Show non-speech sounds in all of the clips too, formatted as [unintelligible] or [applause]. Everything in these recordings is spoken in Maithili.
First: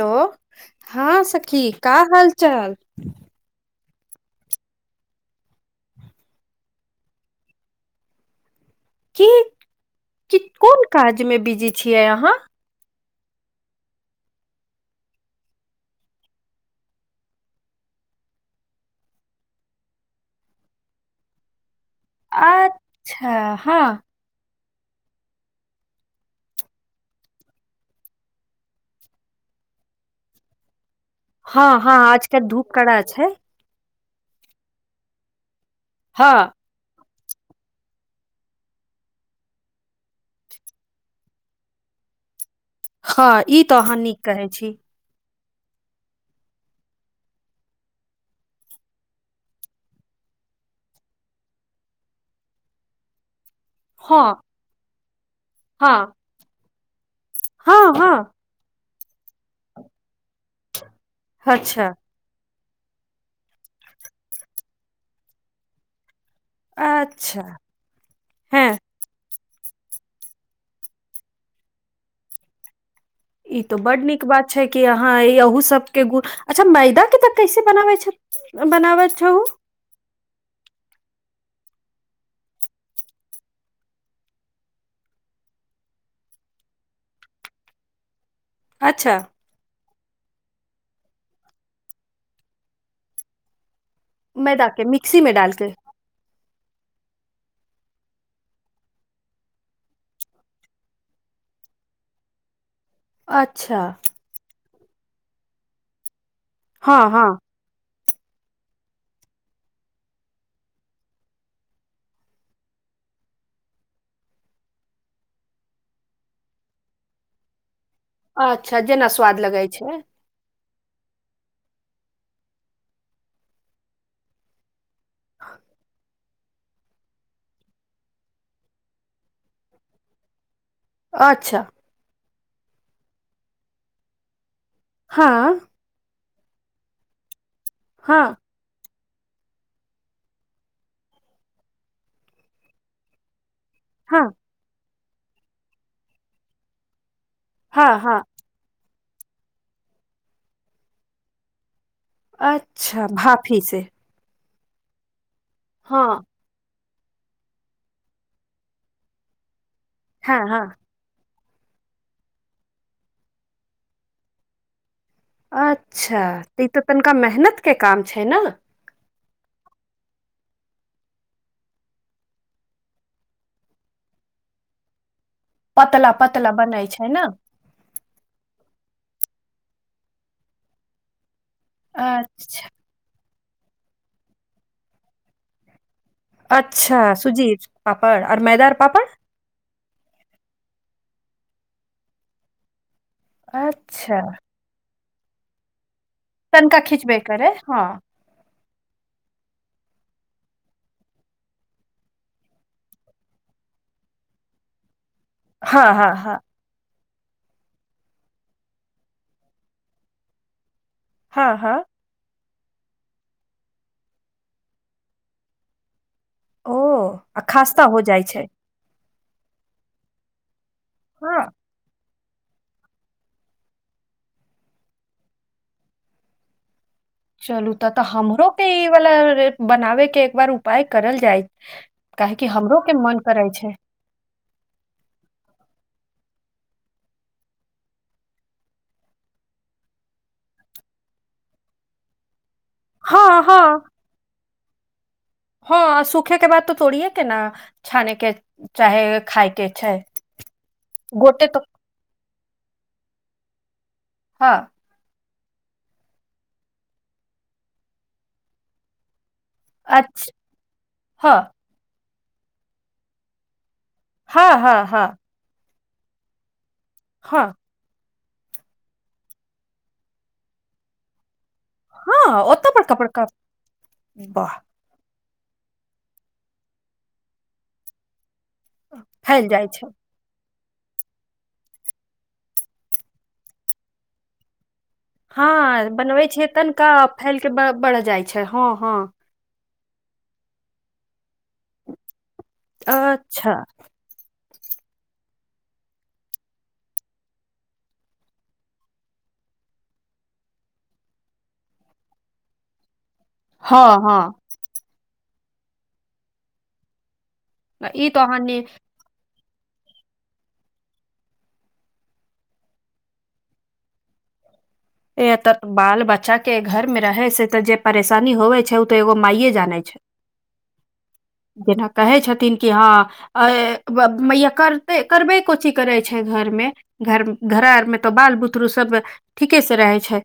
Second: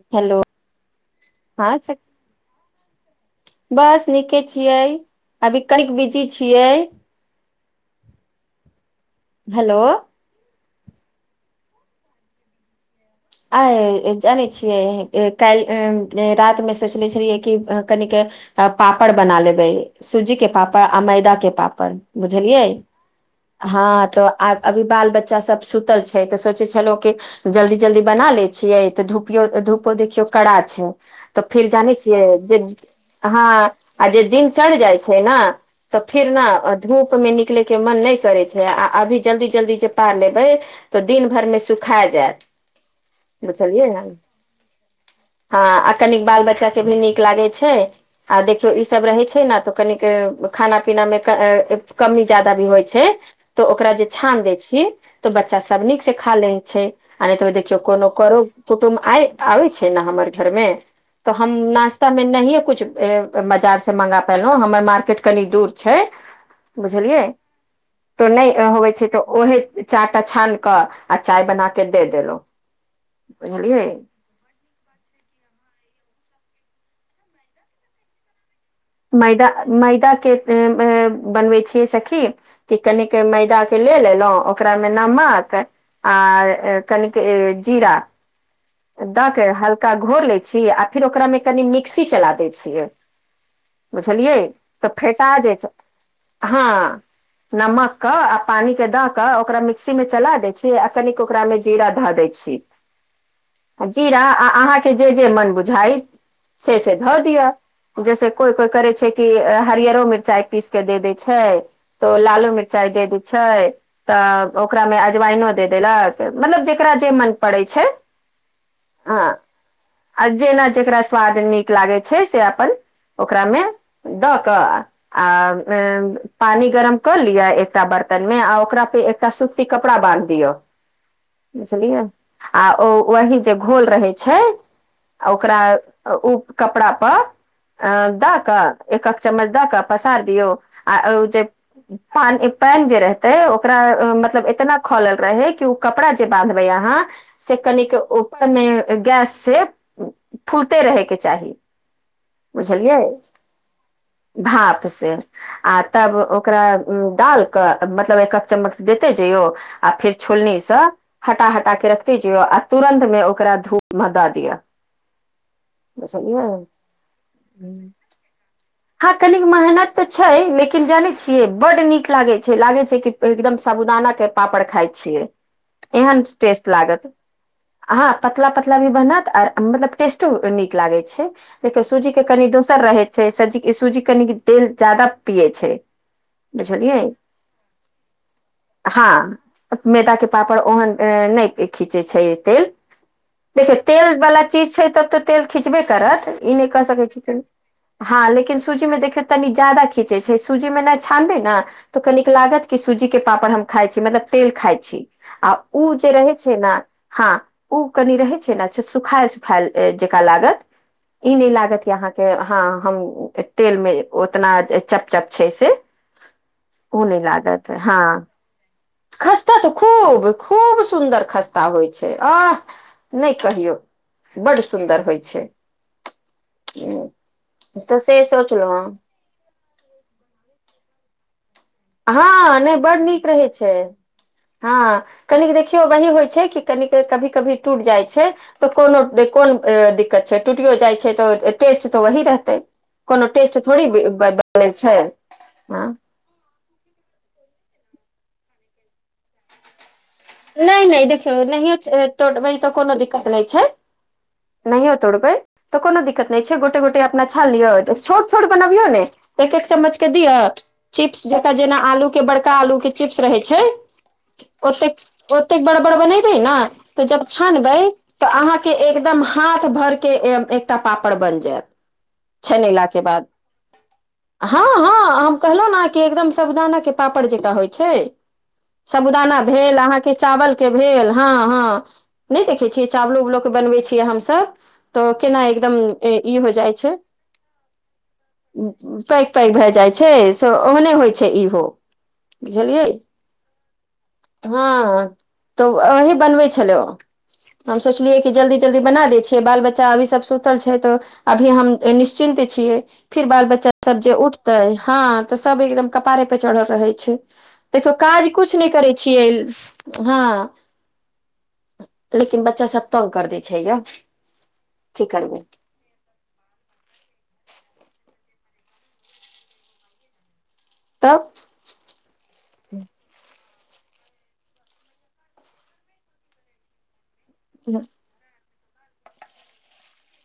हेलो हँ सखी हँ का स- हाल चाल बस नीके छियै अभी कनिक बिजी छियै की हेलो कि कोन काज मे बिजी छियै अहाँ आइ जानै छियै कैल रातमे सोचनेै छलियै कि कनिक अ पापड़ बना लेबै सूजी के पापड़ आ मैदाक के पापड़ बुझलियै हँ तऽ आ अभी बाल बच्चा सब सुतल छै तऽ सोचे छलहु कि जल्दी जल्दी बना लै छियै तऽ धूपियो धूपो देखियौ कड़ा छै तऽ फिर हँ जानै हँ छियै आजकल जे धूप कड़ा छै अहाँ आ जे दिन चढ़ जाय छै ने तऽ फिर हँ ने धूप में निकलै के मन नै छै करै छै आ अभी जल्दी जल्दी जे पार लेबै तऽ दिन भरमे सुखा जायत हँ ई तऽ बतलियै अहाँ न नीक कहै छी हँ आ कनी बाल बच्चा के भी नीक लागै छै आ देखियौ ई सब रहै छै ने तऽ कनिक खाना पीनामे कमी जादा भी होइ छै तऽ ओकरा जे हँ छान देै छी त बच्चा सब हँ नीक से खा लै छै आ नै तऽ देखियौ हँ कोनो हँ करो कुटुम्ब आ आबै छै ने हमर घरमे तऽ हम अच्छा नाश्ता मे नहिए कुछ बाजार से मंगा पेलौ हमर मार्केट कनि दूर छै अच्छा नै हैं होबे छै तऽ ओहे चाह टा छान कऽ आ चाय बना के दे देलौ ई तो बड नीक बात छै कि अहाँ अहू सबके गुड़ अच्छा मैदा के तऽ कैसे बनाबै छै बनाबै छहु मैदा मैदा के बनबै छियै सखी कि कनिक मैदा के ले लेलौ ओकरा मे नमक आ कनिक जीरा अच्छा द के हल्का घोर लै छी आ फिर ओकरामे कनि मिक्सी चला दै छियै बुझलियै मैदा के तऽ मिक्सी फेटा मे डाल जाय के छै हँ नमक के आ पानी के द के ओकरा मिक्सी में चला दै छी आ कनिक ओकरा में जीरा धऽ देै छी [inaudible] जीरा आ अहाँके जे जे मन बुझाय‌ य से से हँ धऽ हँ दिअ जैसे कोइ कोइ करै छै कि हरियरो मिरचाइ पीस के दे देै छै तो लालू मिरचाइ दे दै छै तऽ ओकरामे अजवाइनो दे देलक मतलब जेकरा जे मन पड़ै छै अच्छा जेना हँ स्वाद लगै छै आ जेना जेकरा स्वाद नीक लागै छै से अपन ओकरामे दऽ कऽ आ [unintelligible] पानी गरम कऽ लिअ एकटा बर्तन मे आ ओकरा पे एकटा सुस्ती कपड़ा बान्ध दियौ अच्छा बुझलियै आ ओ वही जे घोल रहै छै आ हाँ ओकरा ओ कपड़ा पर अ द हाँ कऽ एकह चम्मच द क पसार दियौ आ ओ जे पानी पैन जे रहतै‌ओ ओकरा हाँ मतलब इतना खोलल रहे क उ कपड़ा जे बानधबे अहाँ से कनी के हाँ हाँ ओ मे गैस से फूलते रहे के चाही अच्छा बुझलियै भाफी से भाप से आ हाँ तब ओ ओकरा डाल कऽ मतलब एक आद चम्मच देते जैयौ आ फेर हाँ हाँ छोलनीसँ हटा हटा के रखते जइयो आ तुरन्त में ओकरा धूप मे दऽ दियौ अच्छा तऽ ई तऽ तनिका मेहनत के काम छै न हँ कनिक मेहनत तऽ छै लेकिन जाने छिये बड नीक लागे छै लागे छै कि एकदम साबुदाना के पापड़ खाय छियै पतला एहन पतला टेस्ट बनै लागत छै ने हँ पतला पतला भी बनत आर मतलब टेस्टो नीक लागै छै सूजी के कनि अच्छा दोसर रहै छै सजी सूजी कनि तेल जदा पियै छै अच्छा बुझलियै सुजी पापड़ आओर मैदा पापड़ हँ मैदा के पापड़ ओहन नहि खीचे छै तेल देखियौ तेल अच्छा बाला तब तऽ तेल खीचबे करत ई नहि तनिका क सक खिचबे छी करे हाँ लेकिन सूजी मे देखियौ तनी ज्यादा खीचे छै सूजी मे नहि छानबे ने तऽ कनिक लागत कि सूजी के पापड़ हम खाइ छी मतलब तेल खाइ छीये आ हाँ ऊ जे हाँ रहै हाँ छै ने हँ ओ कनि रहै छै ने अच्छा सुखाल सुखायल जेकरा लागत ई नहि हाँ लागत हाँ अहाँके हँ हम तेल मे उतना चप चप छै से ओ ऊ नहि आ लागत खास्ता हँ हो जाइ छै खस्ता तऽ खूब खूब सुन्दर हाँ खस्ता होइ छै आ नहि कहियौ बड सुन्दर होइ छै। ह [inaudible] चलू तऽ तऽ हमरो के ई वला बनाबे के एक बार उपाय करल जाय। काहेकि हँ नहि हमरो के बड मन नीक रहे करै छै हँ। कनि देखियौ वही होइ छै कि कनिक कभी कभी टूट जाइ छै तऽ कोनो कोन दिक्कत छै टूटियो जाइ छै तऽ टेस्ट तऽ वही रहतै। कोनो हाँ टेस्ट हाँ थोड़ी बने छै हँ सूखे के बाद तऽ तोड़िये के ने छाने के चाहे खायके छै नहि नहि देखियौ गोटे तो नहियो वी तौरबे तऽ कोनो दिक्कत नहि छै हँ। नहियो तोड़बै तऽ कोनो दिक्कत नहि छै गोटे गोटे अपना छान लियौ छोट छोट बनाबियौ ने एक एक चम्मच के अच्छा दियो चिप्स हाँ जक जेना आलू के बड़का आलू के चिप्स रहै छै हाँ हाँ ओतेक हाँ ओतेक बड़ बड़ बनेबै ने तऽ जब हाँ छानबै। तऽ अहाँके एकदम हाथ भर कऽ एकटा पापड़ बनि जायत। हाँ ओतऽ छनेला बड़का के बाद बड़का वाह हँ हँ [inaudible] चावल फैल जाइ छै के भेल हँ हँ नहि देखै छियै चावलो के बनबै छियै हमसब तऽ केना एकदम हाँ बनबै ई छियै हो जाइ तनिका छै फैल के ब- बढ़ जाइ छै हाँ हाँ [inaudible] पैघ भए जाइ छै से ओहने होइ छै इहो बुझलियै अच्छा हँ तऽ वही बनबै छलै हम सोचलियै कि जल्दी जल्दी बना दै छियै बाल बच्चा अभी सब सुतल छै अभी हम निश्चिन्त छियै फिर बाल बच्चा हाँ सब जे हाँ उठते हँ तऽ सब एकदम कपारे पे चढ़ल रहे छै देखियो ई तो काज अहाँ कुछ नि नहि करै छियै। हँ लेकिन बच्चा सब तंग कर दै छै गे ए एत बाल बच्चा के घर में रहे छै ते जे परेशानी होवे छै ते एगो माइये जाने छै [unintelligible] तब छै जेना कहै छथिन कि हँ हे मैया करते करबे को चीज करै छै घरमे घर घड़र में तऽ बाल बुतरु सब ठीके से रहे छै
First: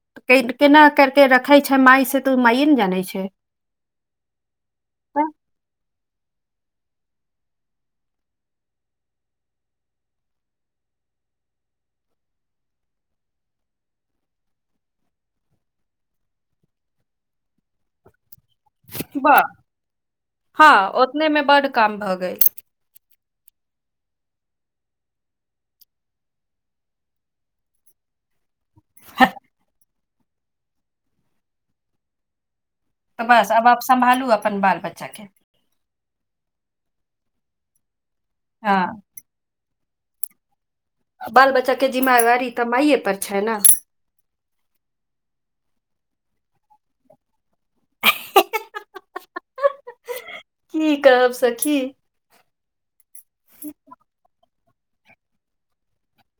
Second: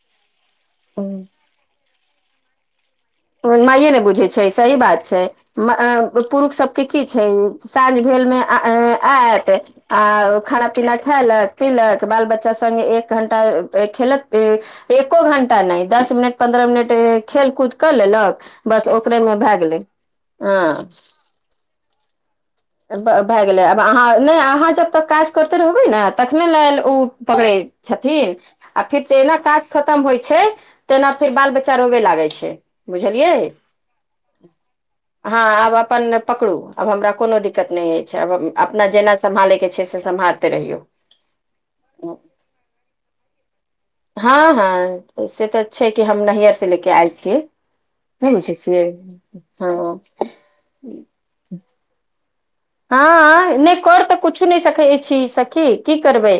केना हूँ। करके र खै छै माय से तऽ ओ मायए न जानै छै माए न बुझै छै सही बात छै [unintelligible] पुरुख सभ केँ की छै साँझ भेल में [unintelligible] ऐत आ खाना पीना खै लेत पीलेत बाल बच्चा संगे एक घंटा खेल कऽ एको घंटा नै दस मिनट पन्द्रह मिनट खेलकूद कऽ लेलक बस ओकरे में भै गेलै [inaudible] हऽ ओइ में बड काम भऽ गई [unintelligible] भै गेलै आब अहाँ नै अहाँ जब तक काज करते रहबै न तखने लेल ओ पकड़े छथिन आ फेर जेहिना काज खतम होइ छै तेना फेर बाल बच्चा रोबे लागै छै तऽ बुझलियै बस आब आप सम्भालू अपन बाल बच्चा के [inaudible] हँ आब अपन पकरू आब हमरा कोनो दिक्कत नै ऐछ आब हँ अपना जेना सम्हालय केँ छै से सम्हारते रहियौ बाल बच्चा केँ जिम्मेवारी तऽ माए पर छै न हऽ हऽ से तऽ छै कि हम नैहर से ले केँ आएल छियै नै बुझ [unintelligible] हँ की कहब सखी हँ नै कर तऽ कुछु नै सकै छी सखी की करबै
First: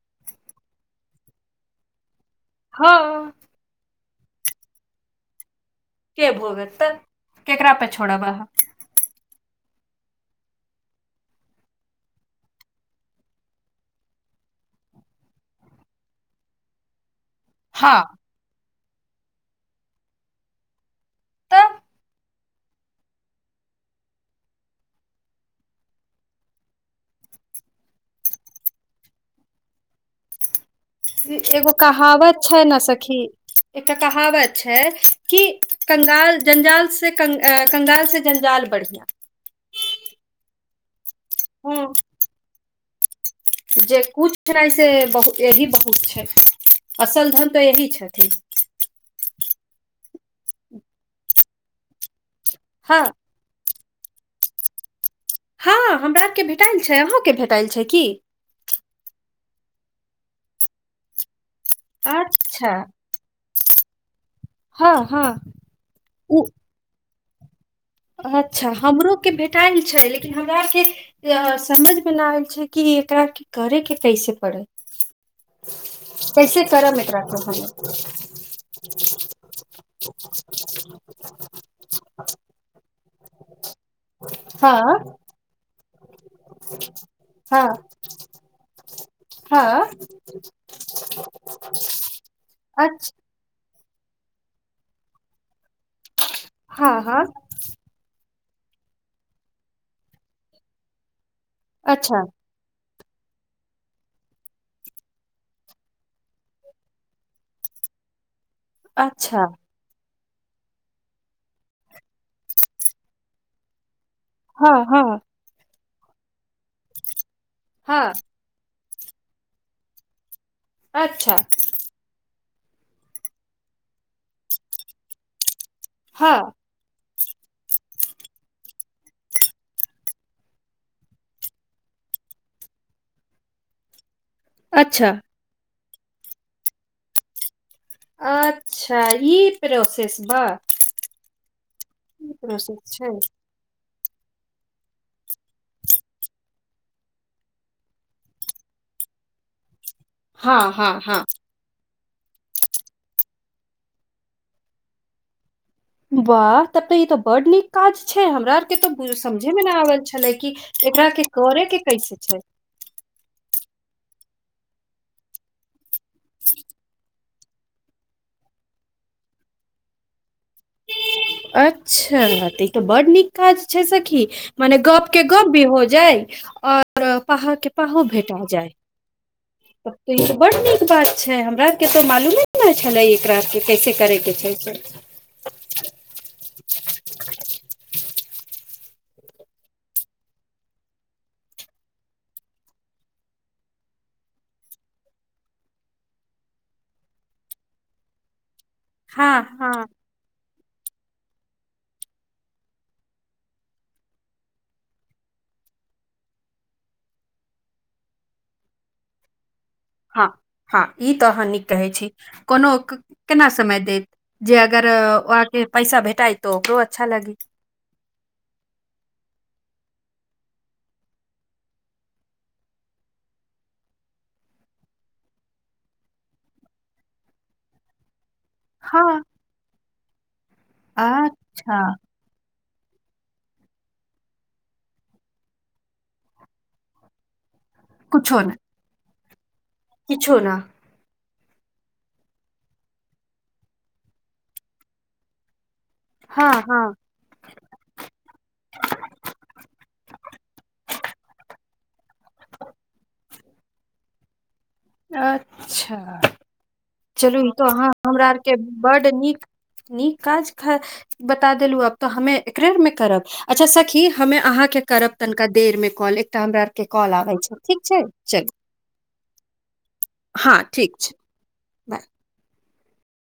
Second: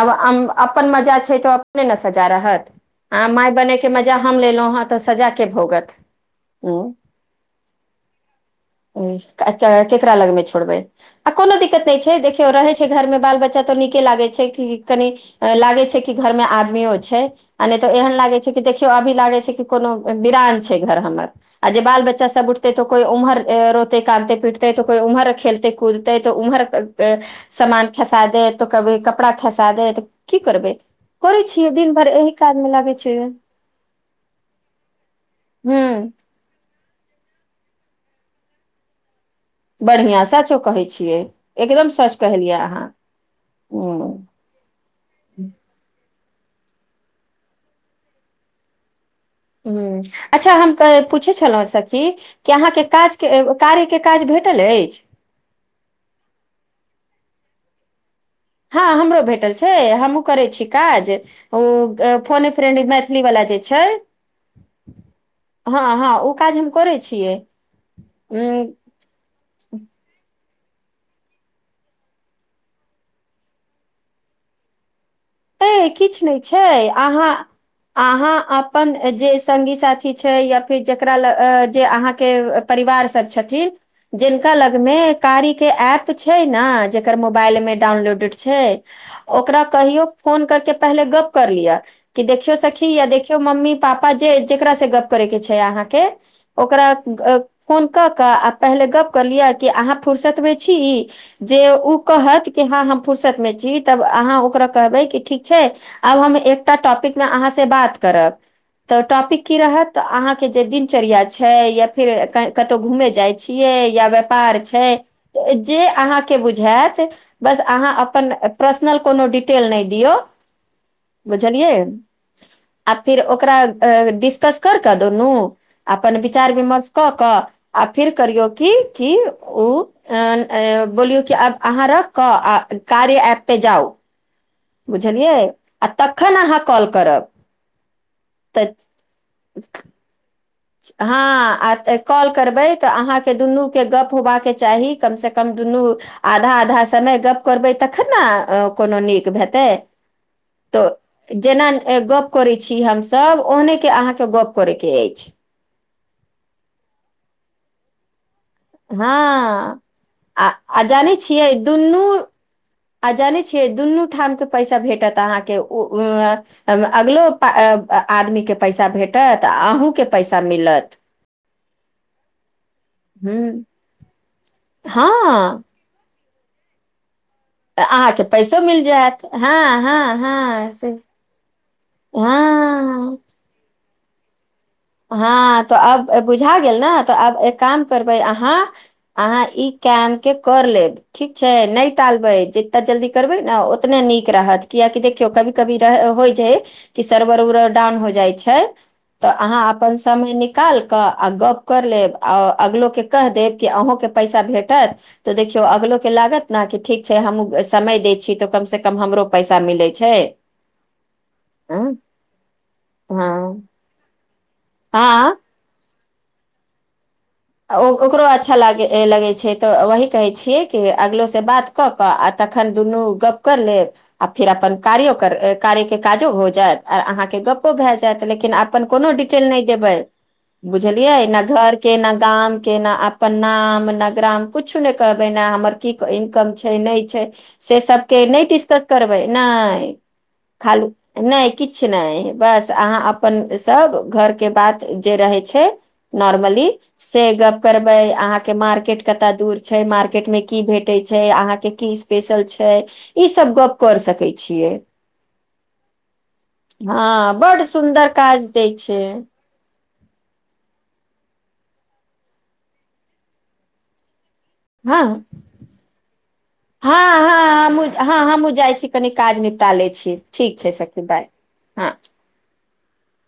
आब अम अपन मजा छै तऽ अपने न सजा रहत हँ आ माय बनै केँ मजा हम लेलौ हऽ तऽ सजा केँ भोगत केँ भोग तऽ केकरा पे छोड़ब अहाँ [unintelligible] केकरा लग में छै छोड़बै आ कोनो दिक्कत न छै देखियो रहे छै घर में बाल बच्चा तऽ नीके लागे छै कि कनि लागे छै कि घर में आदमी यो छै आ नै तऽ हँ एहन लागे छै देखियो अभी लागे छै कि कोनो विरायन छै घर हमर तऽ आ जे बाल बच्चा सब उठतै तऽ कोई उम्हर रोते कानते पीटे तऽ कोई उम्हर खेलते कूदते तऽ उम्हर सामान खेसा देतऽ कभी कपड़ा खेसा देतऽ की करबै से करै छियै एगो दिन भरि एहि कहावत छै काजमे न लागै सखी छियै एकटा कहावत छै कि हूँ कंगाल जंजाल से कंगाल से जैजाल बड़ियाँ बड़ियाँ सचो कहै छियै हँ एकदम सच कहलियै अहाँ जे हूँ किछ न से बहु ऐही बहुत छै असल धन तऽ ऐही छथि हु अच्छा हम क पूछै छलौं सखी कि अहाँकेँ हँ काज केँ कार्यकेँ काज भेटल ऐछ हँ हमरा केँ भेटाइल छै अहूँकेँ भेटाइल छै की हँ हमरो भेटल छै हमहुँ करै छी काज ओ फोने अच्छा फ्रेन्ड मैथिली वला जे छै हँ हँ हँ हँ ओ काज हम करे छिये अच्छा हमरो केँ भेटाइल छै लेकिन हमरा आर केँ [unintelligible] समझ में न आइल छै कि एकरा की करे केँ कैसे पड़त ऐ किछ नै छै अहाँ के [inaudible] हमे अहाँ अप अपन जे संगी साथी छै या फिर जेकरा लऽ जे अहाँ केँ परिवार सब छथिन जिनका लग में हँ कारी केँ ऐप छै न जेकर मोबाइल हँ में डाउनलोडे छै ओकरा हँ कहियो फोन करके पहिले गप्प कर लिया कि देखियो सखी अच्छा या देखियो देखो मम्मी पापा जे जेकरा से गप करै‌ के छे अहाँ के हँ ओकरा हँ फोन क क आ पहिले गप्प कर लियअ कि अहाँ फुुरसत मे छी जे ई अच्छा कहत कि हँ हम फुुरसत में छी तब अहाँ ओकरा कहबे ठीक छे आब हम एकटा टॉपिक मे अहाँ से बात करब त अच्छा टॉपिक की रहत त अहाँ के जे दिनचर्या छे या फिर कतौ घुमे जाइ छियै या [unintelligible] हँ छै हँ जे अहाँ के बुझेत बस अहाँ हँ अपन पर्सनल कोनो डिटेल नै दियो अच्छा बुझलिये आ फिर ओकरा डिस्कस करके दुनू अपन विचार हँ विमर्श क क आ फिर करियो [unintelligible] ऊ अ बोलीयौ कि आब अहाँ रख क कार्य ऐप पे जाउ अच्छा बुझलिये आ तखन अहाँ कॉल करब तऽ अच्छा ई प्रोसेस बा हँ आ कॉल ई करबे प्रोसेस त छै अहाँ के दुनू के गप होबा के चाही कम से कम दुनू आधा आधा समय गप्प करबै तखन ने कोनो नीक भेतै हँ तो हँ हँ जेना गप करे छी हम सब ओहने के अहाँ के गप करे के अछि वाह तब त ई त बड नीक काज छै हमरा आर के तो बू समझे मे हँ नै आबल छले आ कि आ एकरा जानै के छियै करे के दुनू कैसे छै आ जाने छिये दुनू ठाम के पैसा भेटत अहाँ के ओ अगलो प आदमी के पैसा भेटत आ अहु के पैसा मिल अच्छा देखियौ बड नीक हूँ काज छै सखी मने गप के गप भी हँ हो जाय आ पाहा के पाहो अहाँके भेटा पैसो जाय मिल जायत हँ त हँ ई बड हँ नीक से बात छे हमरा के त मालूमे नै हँ छले एकरा कैसे करै के छै से हँ त आब बुझा गेल ने त आब एक काम करबे अहाँ अहाँ ई केमके कर लेब ठीक छै नै टालबै जेते जल्दी करबै ने ओतने नीक रहत कियकि देखियौ कभी कभी रहे होय छै कि सरवर [unintelligible] डॉन हो जै छै हँ हँ अपन समय निकाल कऽ आ गप कर लेब आ अगलोके कह देब कि अहूँके पैसा भेटत तऽ देखियौ अगलो के लागत ने कि ठीक छै हमहू समय दय छी तऽ कम से कम हमरो पैसा मिलैत हँ हँ ई तऽ अहाँ नीक कहै छी कोनो केना समय देत जे अगर हँ अके पैसा भेटाइ त ओकरो अच्छा लगे ओ ओकरो अच्छा लाग लगे छे त वही कहे छिये कि अगलो से बात क क आ तखन दुनू गप कर लेब आ फेर अपन कार्यो कार्य के काजो हो जायत आ अहाँ के गप्पो भे जेत लेकिन आब पर कुनो हँ डिटेल नै देबे बुझलीयै न घर अच्छा का ना गाम केना अपन नाम नगराम कछो ने कहबे ने हमर की इनकम छै नै छै से सबके कुछो नै नहि डिस्कस करबै नै किछो न खालू नै किछ नै बस अहाँ अपन सभ घरके बात जे रहै छै हँ नॉर्मली हँ से गप करबै अहाँ के मार्केट कता दूर छै मार्केट मे की भेटे छै अहाँ के की स्पेशल छै ई सब गप कर सकै छियै अच्छा हँ चलू बड तो अहाँ सुन्दर हमरा आर काज के दै छै बड नीक निक काज ख बता देलू आब तऽ हमे एकरे मे करब अच्छा सखी ह अहाँके के हँ करब तनिका देर मे कॉल एकटा हमरा आर के हँ कॉल आबै छै हँ ठीक हमूँ छै हँ हमूँ चलू जाइ छी कनि काज निपटा लै छीय ठीक छै सखी बाय हँ बाय